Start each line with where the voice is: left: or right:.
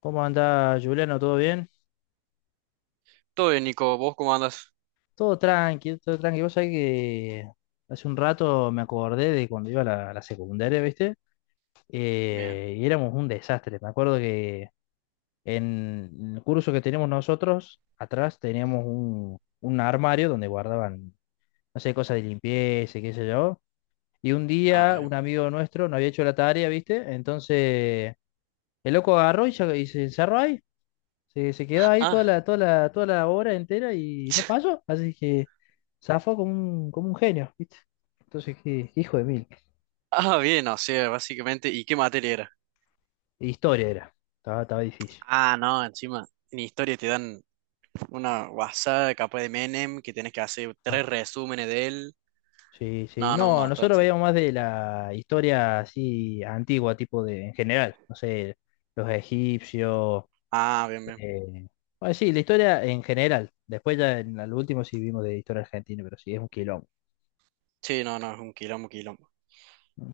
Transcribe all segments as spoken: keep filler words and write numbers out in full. left: ¿Cómo anda Juliano? ¿Todo bien?
right: Todo bien, Nico. ¿Vos cómo andas?
left: Todo tranqui, todo tranqui. Vos sabés que hace un rato me acordé de cuando iba a la, a la secundaria, ¿viste?
right: Bien.
left: Eh, y éramos un desastre. Me acuerdo que en el curso que teníamos nosotros, atrás teníamos un, un armario donde guardaban, no sé, cosas de limpieza, y qué sé yo. Y un
right: Ah,
left: día
right: bien.
left: un amigo nuestro no había hecho la tarea, ¿viste? Entonces el loco agarró y, se- y se encerró ahí. Se, se quedó ahí toda
right: Ah,
left: la, toda la, toda la hora entera y no pasó. Así que zafó como un, como un genio, ¿viste? Entonces, qué hijo de mil.
right: ah, bien, o sea, básicamente. ¿Y qué materia era?
left: Historia era. Estaba, estaba difícil.
right: Ah, no, encima. En historia te dan una WhatsApp capaz de Menem que tenés que hacer tres
left: Ah,
right: resúmenes de él.
left: sí, sí.
right: No, no, un
left: No,
right: montón,
left: nosotros
right: sí.
left: veíamos más de la historia así antigua, tipo de, en general. No sé, los egipcios.
right: Ah, bien, bien.
left: eh, bueno, sí, la historia en general. Después ya en el último sí vimos de historia argentina, pero sí, es un quilombo.
right: Sí, no, no, es un quilombo, quilombo.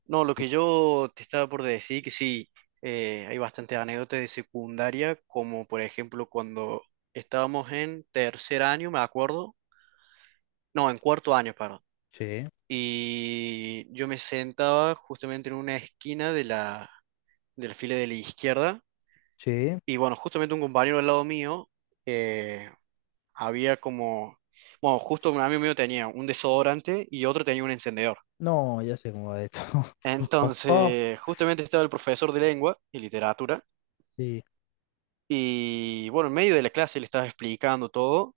right: No, lo que yo te estaba por decir, que sí, eh, hay bastantes anécdotas de secundaria, como por ejemplo cuando estábamos en tercer año, me acuerdo. No, en cuarto año, perdón.
left: Sí,
right: Y yo me sentaba justamente en una esquina de la, de la fila de la izquierda.
left: sí.
right: Y bueno, justamente un compañero al lado mío eh, había como, bueno, justo un amigo mío tenía un desodorante y otro tenía un encendedor.
left: No, ya sé cómo va esto. Oh, oh,
right: Entonces, justamente estaba el profesor de lengua y literatura.
left: sí.
right: Y bueno, en medio de la clase le estaba explicando todo.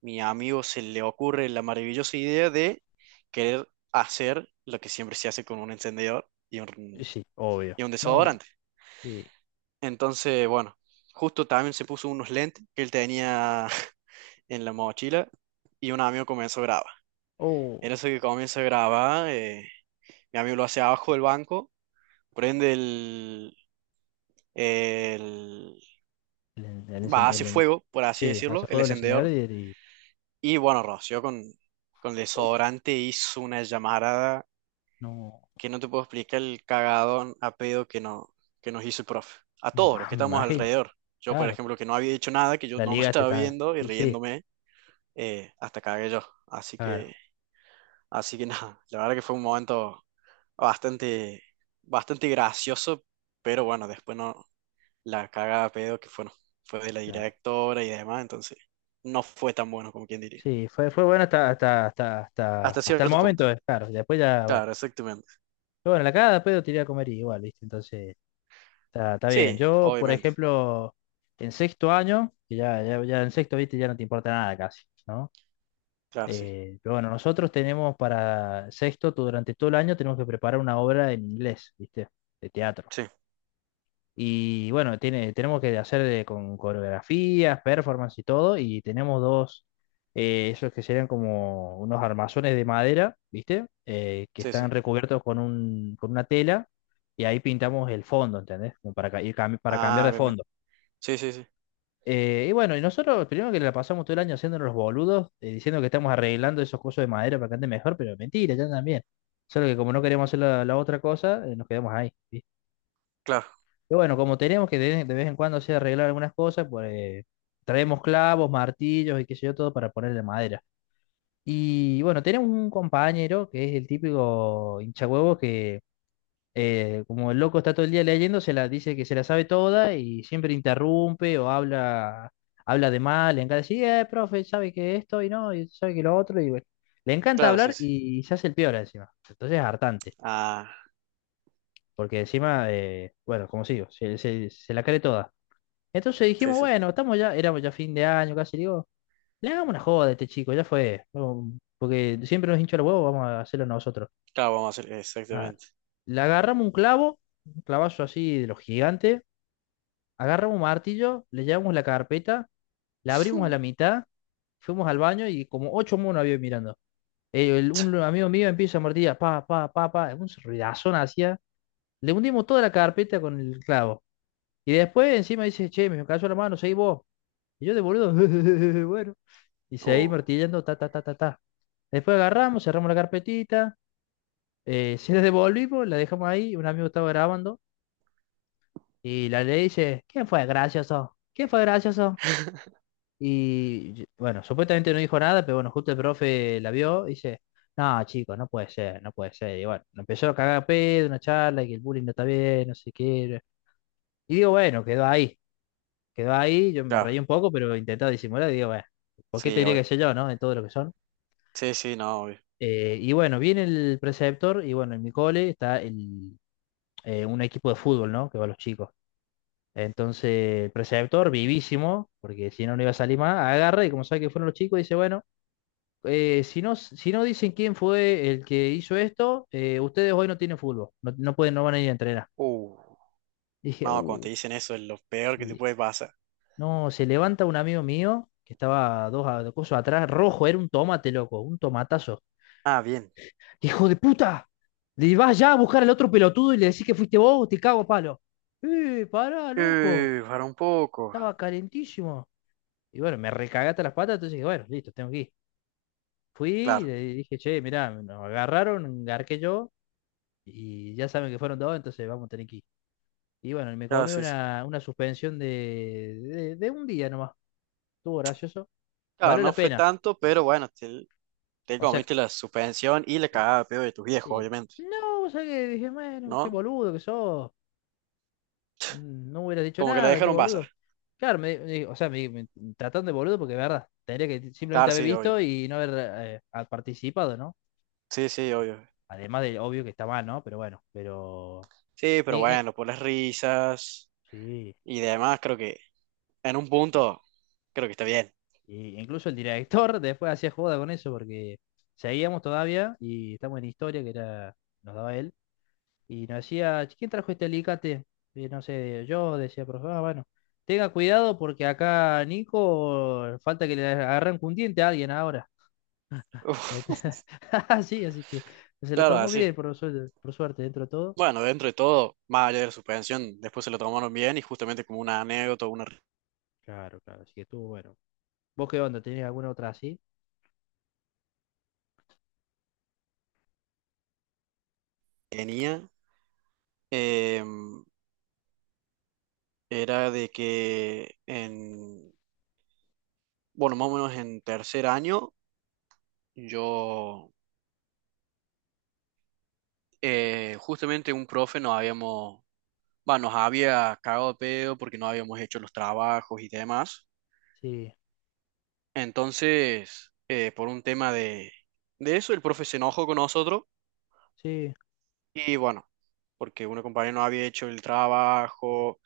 right: Mi amigo se le ocurre la maravillosa idea de querer hacer lo que siempre se hace con un encendedor y un,
left: Sí, obvio.
right: y un
left: No,
right: desodorante.
left: sí.
right: Entonces, bueno, justo también se puso unos lentes que él tenía en la mochila y un amigo comenzó a grabar.
left: Oh,
right: En eso que comienza a grabar, eh, mi amigo lo hace abajo del banco, prende el, el-
left: el, en- el
right: va,
left: encen-
right: hace
left: el en-
right: fuego, por así
left: sí,
right: decirlo,
left: hace
right: el
left: fuego el encendedor
right: encendedor.
left: y, y-
right: Y bueno, roció con, con
left: oh,
right: desodorante, hizo una llamarada
left: no,
right: que no te puedo explicar el cagadón a pedo que, no, que nos hizo el profe a
left: me,
right: todos los
left: ima-
right: que
left: me
right: estamos
left: imagino.
right: alrededor. Yo, por
left: Claro,
right: ejemplo, que no había dicho nada, que yo
left: la
right: no me
left: ligaste
right: estaba
left: también.
right: viendo y
left: Sí, sí,
right: riéndome. eh, hasta cagué yo. Así
left: claro,
right: que, así que nada, la verdad que fue un momento bastante, bastante gracioso, pero bueno, después no, la cagada de pedo que fue, no fue de la
left: claro.
right: directora y demás, entonces no fue tan bueno como quien diría.
left: Sí, fue, fue bueno hasta, hasta, hasta, hasta,
right: Hasta
left: hasta el
right: cierto punto.
left: momento, eh, claro. Y después ya, bueno.
right: Claro, exactamente.
left: Pero bueno, la cagada después lo tiré a comer igual, ¿viste? Entonces, está, está bien.
right: Sí,
left: Yo, por
right: obviamente.
left: ejemplo, en sexto año, que ya, ya, ya en sexto, ¿viste? Ya no te importa nada casi, ¿no?
right: Claro, sí.
left: Eh, pero bueno, nosotros tenemos para sexto, tú durante todo el año tenemos que preparar una obra en inglés, ¿viste? De teatro.
right: Sí,
left: Y bueno, tiene, tenemos que hacer de- con coreografías, performance y todo, y tenemos dos, eh, esos que serían como unos armazones de madera, ¿viste? Eh, que
right: sí, sí.
left: están recubiertos con un, con una tela, y ahí pintamos el fondo, ¿entendés? Como para, ca- ir cam- para cambiar
right: Ah,
left: de
right: bien, bien.
left: fondo.
right: Sí, sí, sí.
left: Eh, y bueno, y nosotros primero que la pasamos todo el año haciéndonos los boludos, eh, diciendo que estamos arreglando esos cosas de madera para que ande mejor, pero mentira, ya también. Solo que como no queríamos hacer la, la otra cosa, eh, nos quedamos ahí. ¿Sí?
right: Claro,
left: Y bueno, como tenemos que de, de vez en cuando hacer arreglar algunas cosas, pues eh, traemos clavos, martillos y qué sé yo, todo para ponerle madera. Y bueno, tenemos un compañero que es el típico hinchahuevo que eh, como el loco está todo el día leyendo, se la dice que se la sabe toda y siempre interrumpe o habla, habla de mal, le encanta decir, eh, profe, sabe que esto y no, y sabe que lo otro, y bueno, le encanta
right: claro, sí,
left: hablar
right: sí.
left: y se hace el peor encima. Entonces es hartante,
right: Ah,
left: porque encima, eh, bueno, como sigo, se, se- se la cree toda. Entonces
right: sí,
left: dijimos,
right: sí.
left: bueno, estamos ya, éramos ya fin de año casi, digo, le hagamos una joda a este chico, ya fue, no, porque siempre nos hincha los huevos, vamos a hacerlo nosotros.
right: Claro, vamos a hacer
left: Ah,
right: exactamente.
left: le agarramos un clavo, un clavazo así de los gigantes, agarramos un martillo, le llevamos la carpeta, la abrimos a la mitad, fuimos al baño y como ocho monos había mirando. Eh, el- un amigo mío empieza a martillar, pa, pa, pa, pa, un ruidazón hacía. Le hundimos toda la carpeta con el clavo. Y después encima dice, che, me cayó la mano, seguí vos. Y yo de boludo, bueno. Y seguí
right: Uh,
left: martillando, ta, ta, ta, ta, ta. Después agarramos, cerramos la carpetita, eh, se la devolvimos, la dejamos ahí, un amigo estaba grabando. Y la ley dice, ¿quién fue gracioso? ¿Quién fue gracioso? Y yo, bueno, supuestamente no dijo nada, pero bueno, justo el profe la vio y dice, no, chicos, no puede ser, no puede ser. Y bueno, lo empezó a cagar a pedo, una charla, y que el bullying no está bien, no sé qué. Y digo, bueno, quedó ahí, quedó ahí, yo me
right: claro,
left: reí un poco, pero intentaba disimular y digo, bueno, ¿por qué
right: sí,
left: tendría que
right: obvio.
left: ser yo, no? De todo lo que son.
right: Sí, sí, no, obvio.
left: Eh, y bueno, viene el preceptor y bueno, en mi cole está el, eh, un equipo de fútbol, ¿no? Que va a los chicos. Entonces, el preceptor, vivísimo, porque si no, no iba a salir más, agarra y como sabe que fueron los chicos, dice, bueno. eh, si no, si no dicen quién fue el que hizo esto, eh, ustedes hoy no tienen fútbol, no, no pueden, no van a ir a entrenar.
right: Uh,
left: Dije,
right: no, cuando
left: uh,
right: te dicen eso es lo peor que te
left: sí.
right: puede pasar.
left: No, se levanta un amigo mío que estaba dos, a- dos cosas atrás, rojo, era un tomate, loco, un tomatazo.
right: Ah, bien.
left: ¡Hijo de puta! Le vas ya a buscar al otro pelotudo y le decís que fuiste vos, te cago a palo. ¡Eh, pará, loco!
right: Eh, para un poco.
left: Estaba calentísimo. Y bueno, me recagaste las patas, entonces dije, bueno, listo, tengo que ir. Fui y
right: Claro,
left: le dije, che, mirá, nos agarraron, garqué yo y ya saben que fueron dos, entonces vamos a tener que ir. Y bueno, y me
right: claro,
left: comí
right: sí, sí.
left: una, una suspensión de, de, de un día nomás. Estuvo gracioso.
right: Claro,
left: Valió la
right: no fue
left: pena.
right: tanto, pero bueno, te, te,
left: O sea,
right: comiste la suspensión y la
left: la-
right: cagada de pedo de tus viejos,
left: sí.
right: obviamente,
left: No, o sea que dije, bueno, qué
right: ¿no?
left: boludo que sos. Mm, no hubieras dicho
right: Como que la
left: nada, qué
right: dejaron pasar.
left: boludo. Claro, me, me- o sea, me, me trataron de boludo porque, de verdad, tendría que simplemente
right: Claro,
left: haber
right: sí, obvio.
left: visto y no haber eh, ha participado, ¿no?
right: Sí, sí, obvio.
left: Además de, obvio que está mal, ¿no? Pero bueno, pero...
right: Sí,
left: y-
right: pero
left: y-
right: bueno, por las risas
left: sí.
right: y demás, creo que en un punto, creo que está bien.
left: Y incluso el director después hacía joda con eso porque seguíamos todavía y estamos en historia que era, nos daba él. Y nos decía, "Che, ¿quién trajo este alicate?". Y no sé, yo decía, profe. "Ah, bueno, tenga cuidado porque acá Nico falta que le arranque un diente a alguien ahora".
right: Uf,
left: Sí, así que se lo
right: claro,
left: tomó
right: así.
left: bien, por suerte, por suerte, dentro de todo.
right: Bueno, dentro de todo, más allá de la suspensión, después se lo tomaron bien y justamente como una anécdota, una
left: Claro, claro, así que estuvo bueno. ¿Vos qué onda? ¿Tenés alguna otra así?
right: tenía. em, era de que en, bueno, más o menos en tercer año, yo, eh, justamente un profe nos habíamos, va, nos había cagado de pedo porque no habíamos hecho los trabajos y demás.
left: Sí,
right: Entonces, eh, por un tema de, de, eso, el profe se enojó con nosotros
left: sí,
right: y bueno, porque una compañera no había hecho el trabajo,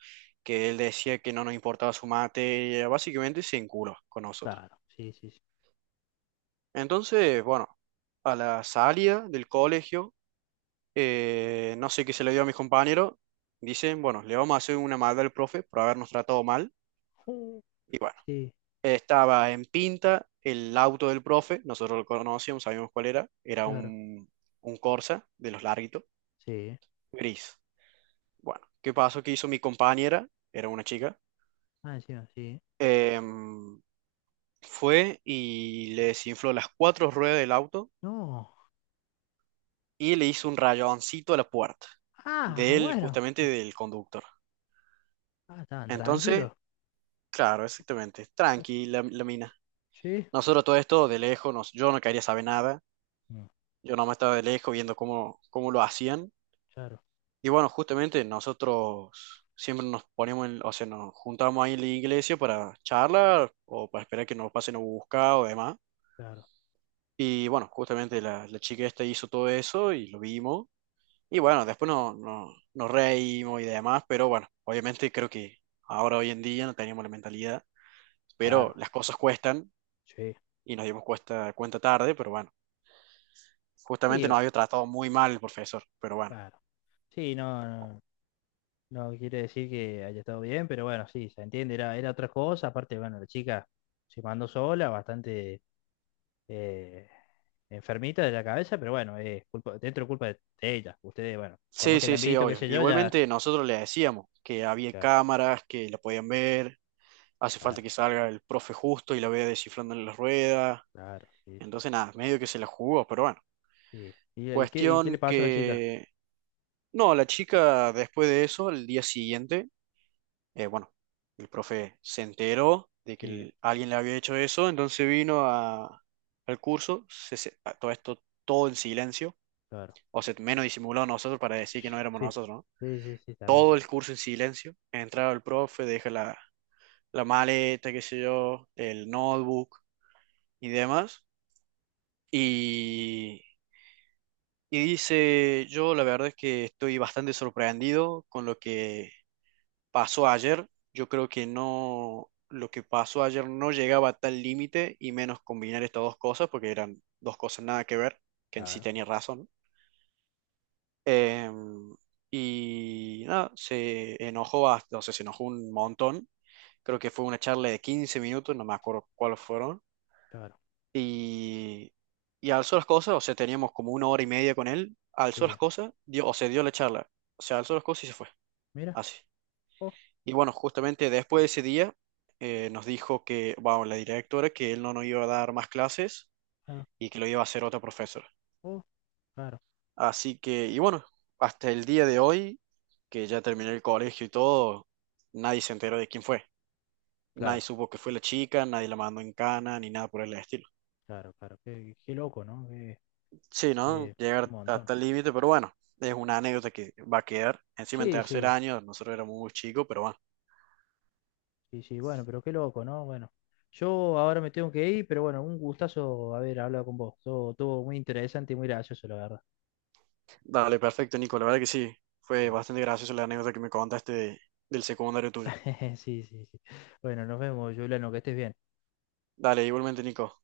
right: que él decía que no nos importaba su materia, básicamente se enculó con nosotros.
left: claro, sí, sí, sí.
right: Entonces, bueno, a la salida del colegio, eh, no sé qué se le dio a mis compañeros, dicen, bueno, le vamos a hacer una maldad al profe por habernos tratado mal.
left: Uh,
right: Y bueno,
left: sí,
right: estaba en pinta el auto del profe, nosotros lo conocíamos, sabíamos cuál era, era
left: claro,
right: un, un, Corsa de los larguitos,
left: sí.
right: gris. Bueno, ¿qué pasó? ¿Qué hizo mi compañera? Era una chica.
left: Ah, encima, sí.
right: em, fue y le desinfló las cuatro ruedas del auto
left: No.
right: y le hizo un rayoncito a la puerta
left: Ah,
right: del,
left: bueno.
right: justamente del conductor.
left: Ah, estaban
right: Entonces,
left: tranquilos.
right: claro, exactamente,
left: Uh,
right: tranqui la, la, mina.
left: sí.
right: Nosotros todo esto de lejos, nos- yo no quería saber nada,
left: Mm,
right: yo nomás estaba de lejos viendo cómo, cómo lo hacían.
left: claro,
right: Y bueno, justamente nosotros siempre nos poníamos, en- o sea, nos juntábamos ahí en la iglesia para charlar o para esperar que nos pasen a buscar o demás.
left: claro,
right: Y bueno, justamente la, la chica esta hizo todo eso y lo vimos. Y bueno, después no, no, nos reímos y demás, pero bueno, obviamente creo que ahora hoy en día no teníamos la mentalidad, pero
left: claro.
right: las cosas cuestan
left: Sí.
right: y nos dimos cuesta- cuenta tarde, pero bueno,
left: Sí,
right: justamente
left: bu-
right: nos había tratado muy mal el profesor, pero bueno.
left: claro. Sí, no, no, no quiere decir que haya estado bien, pero bueno, sí, se entiende, era, era otra cosa. Aparte, bueno, la chica se mandó sola, bastante eh, enfermita de la cabeza, pero bueno, es culpa, dentro culpa de de ella. Ustedes, bueno, por
right: Sí,
left: más que
right: sí,
left: hayan
right: sí,
left: visto, qué
right: obvio.
left: sé yo, ya.
right: Igualmente nosotros le decíamos que había
left: Claro,
right: cámaras, que la podían ver, hace falta
left: claro,
right: que salga el profe justo y la vea descifrando en las ruedas,
left: claro, sí, sí,
right: entonces
left: sí.
right: nada, medio que se la jugó, pero bueno.
left: Sí. ¿Y, y qué, y qué le
right: Cuestión
left: pasó a la chica?
right: que, no, la chica después de eso, el día siguiente, eh, bueno, el profe se enteró de que
left: Sí,
right: el- alguien le había hecho eso, entonces vino a- al curso, se- se- a todo esto, todo en silencio,
left: claro.
right: o sea, menos disimulado nosotros para decir que no éramos
left: Sí,
right: nosotros, ¿no?
left: sí, sí, sí, está bien.
right: Todo el curso en silencio, entraba el profe, deja la, la maleta, qué sé yo, el notebook y demás. Y dice, yo la verdad es que estoy bastante sorprendido con lo que pasó ayer. Yo creo que no, lo que pasó ayer no llegaba a tal límite y menos combinar estas dos cosas porque eran dos cosas nada que ver, que en sí
left: Claro,
right: tenía razón. Em, y nada, se enojó hasta, o sea, se enojó un montón. Creo que fue una charla de quince minutos, no me acuerdo cuáles fueron.
left: claro.
right: Y, y alzó las cosas, o sea, teníamos como una hora y media con él, alzó las
left: Sí,
right: cosas, dio, o sea, dio la charla, o sea, alzó las cosas y se fue,
left: mira.
right: así.
left: Oh,
right: Y bueno, justamente después de ese día eh, nos dijo que, bueno, la directora, que él no nos iba a dar más clases
left: claro,
right: y que lo iba a hacer otra profesora.
left: oh, claro,
right: Así que, y bueno, hasta el día de hoy, que ya terminé el colegio y todo, nadie se enteró de quién fue. Nadie
left: claro,
right: supo que fue la chica, nadie la mandó en cana, ni nada por el estilo.
left: claro, claro. Qué, qué loco, ¿no? Qué,
right: Sí, ¿no?
left: qué-
right: Llegar
left: un montón.
right: hasta el límite, pero bueno, es una anécdota que va a quedar. Encima en
left: Sí,
right: tercer
left: sí,
right: año, nosotros éramos muy chicos, pero bueno.
left: sí, sí, bueno, pero qué loco, ¿no? Bueno, yo ahora me tengo que ir, pero bueno, un gustazo haber hablado con vos. Todo, todo muy interesante y muy gracioso, la verdad.
right: Dale, perfecto, Nico. La verdad que sí, fue bastante gracioso la anécdota que me contaste de- del secundario tuyo.
left: Sí, sí, sí. Bueno, nos vemos, Juliano, que estés bien.
right: Dale, igualmente, Nico.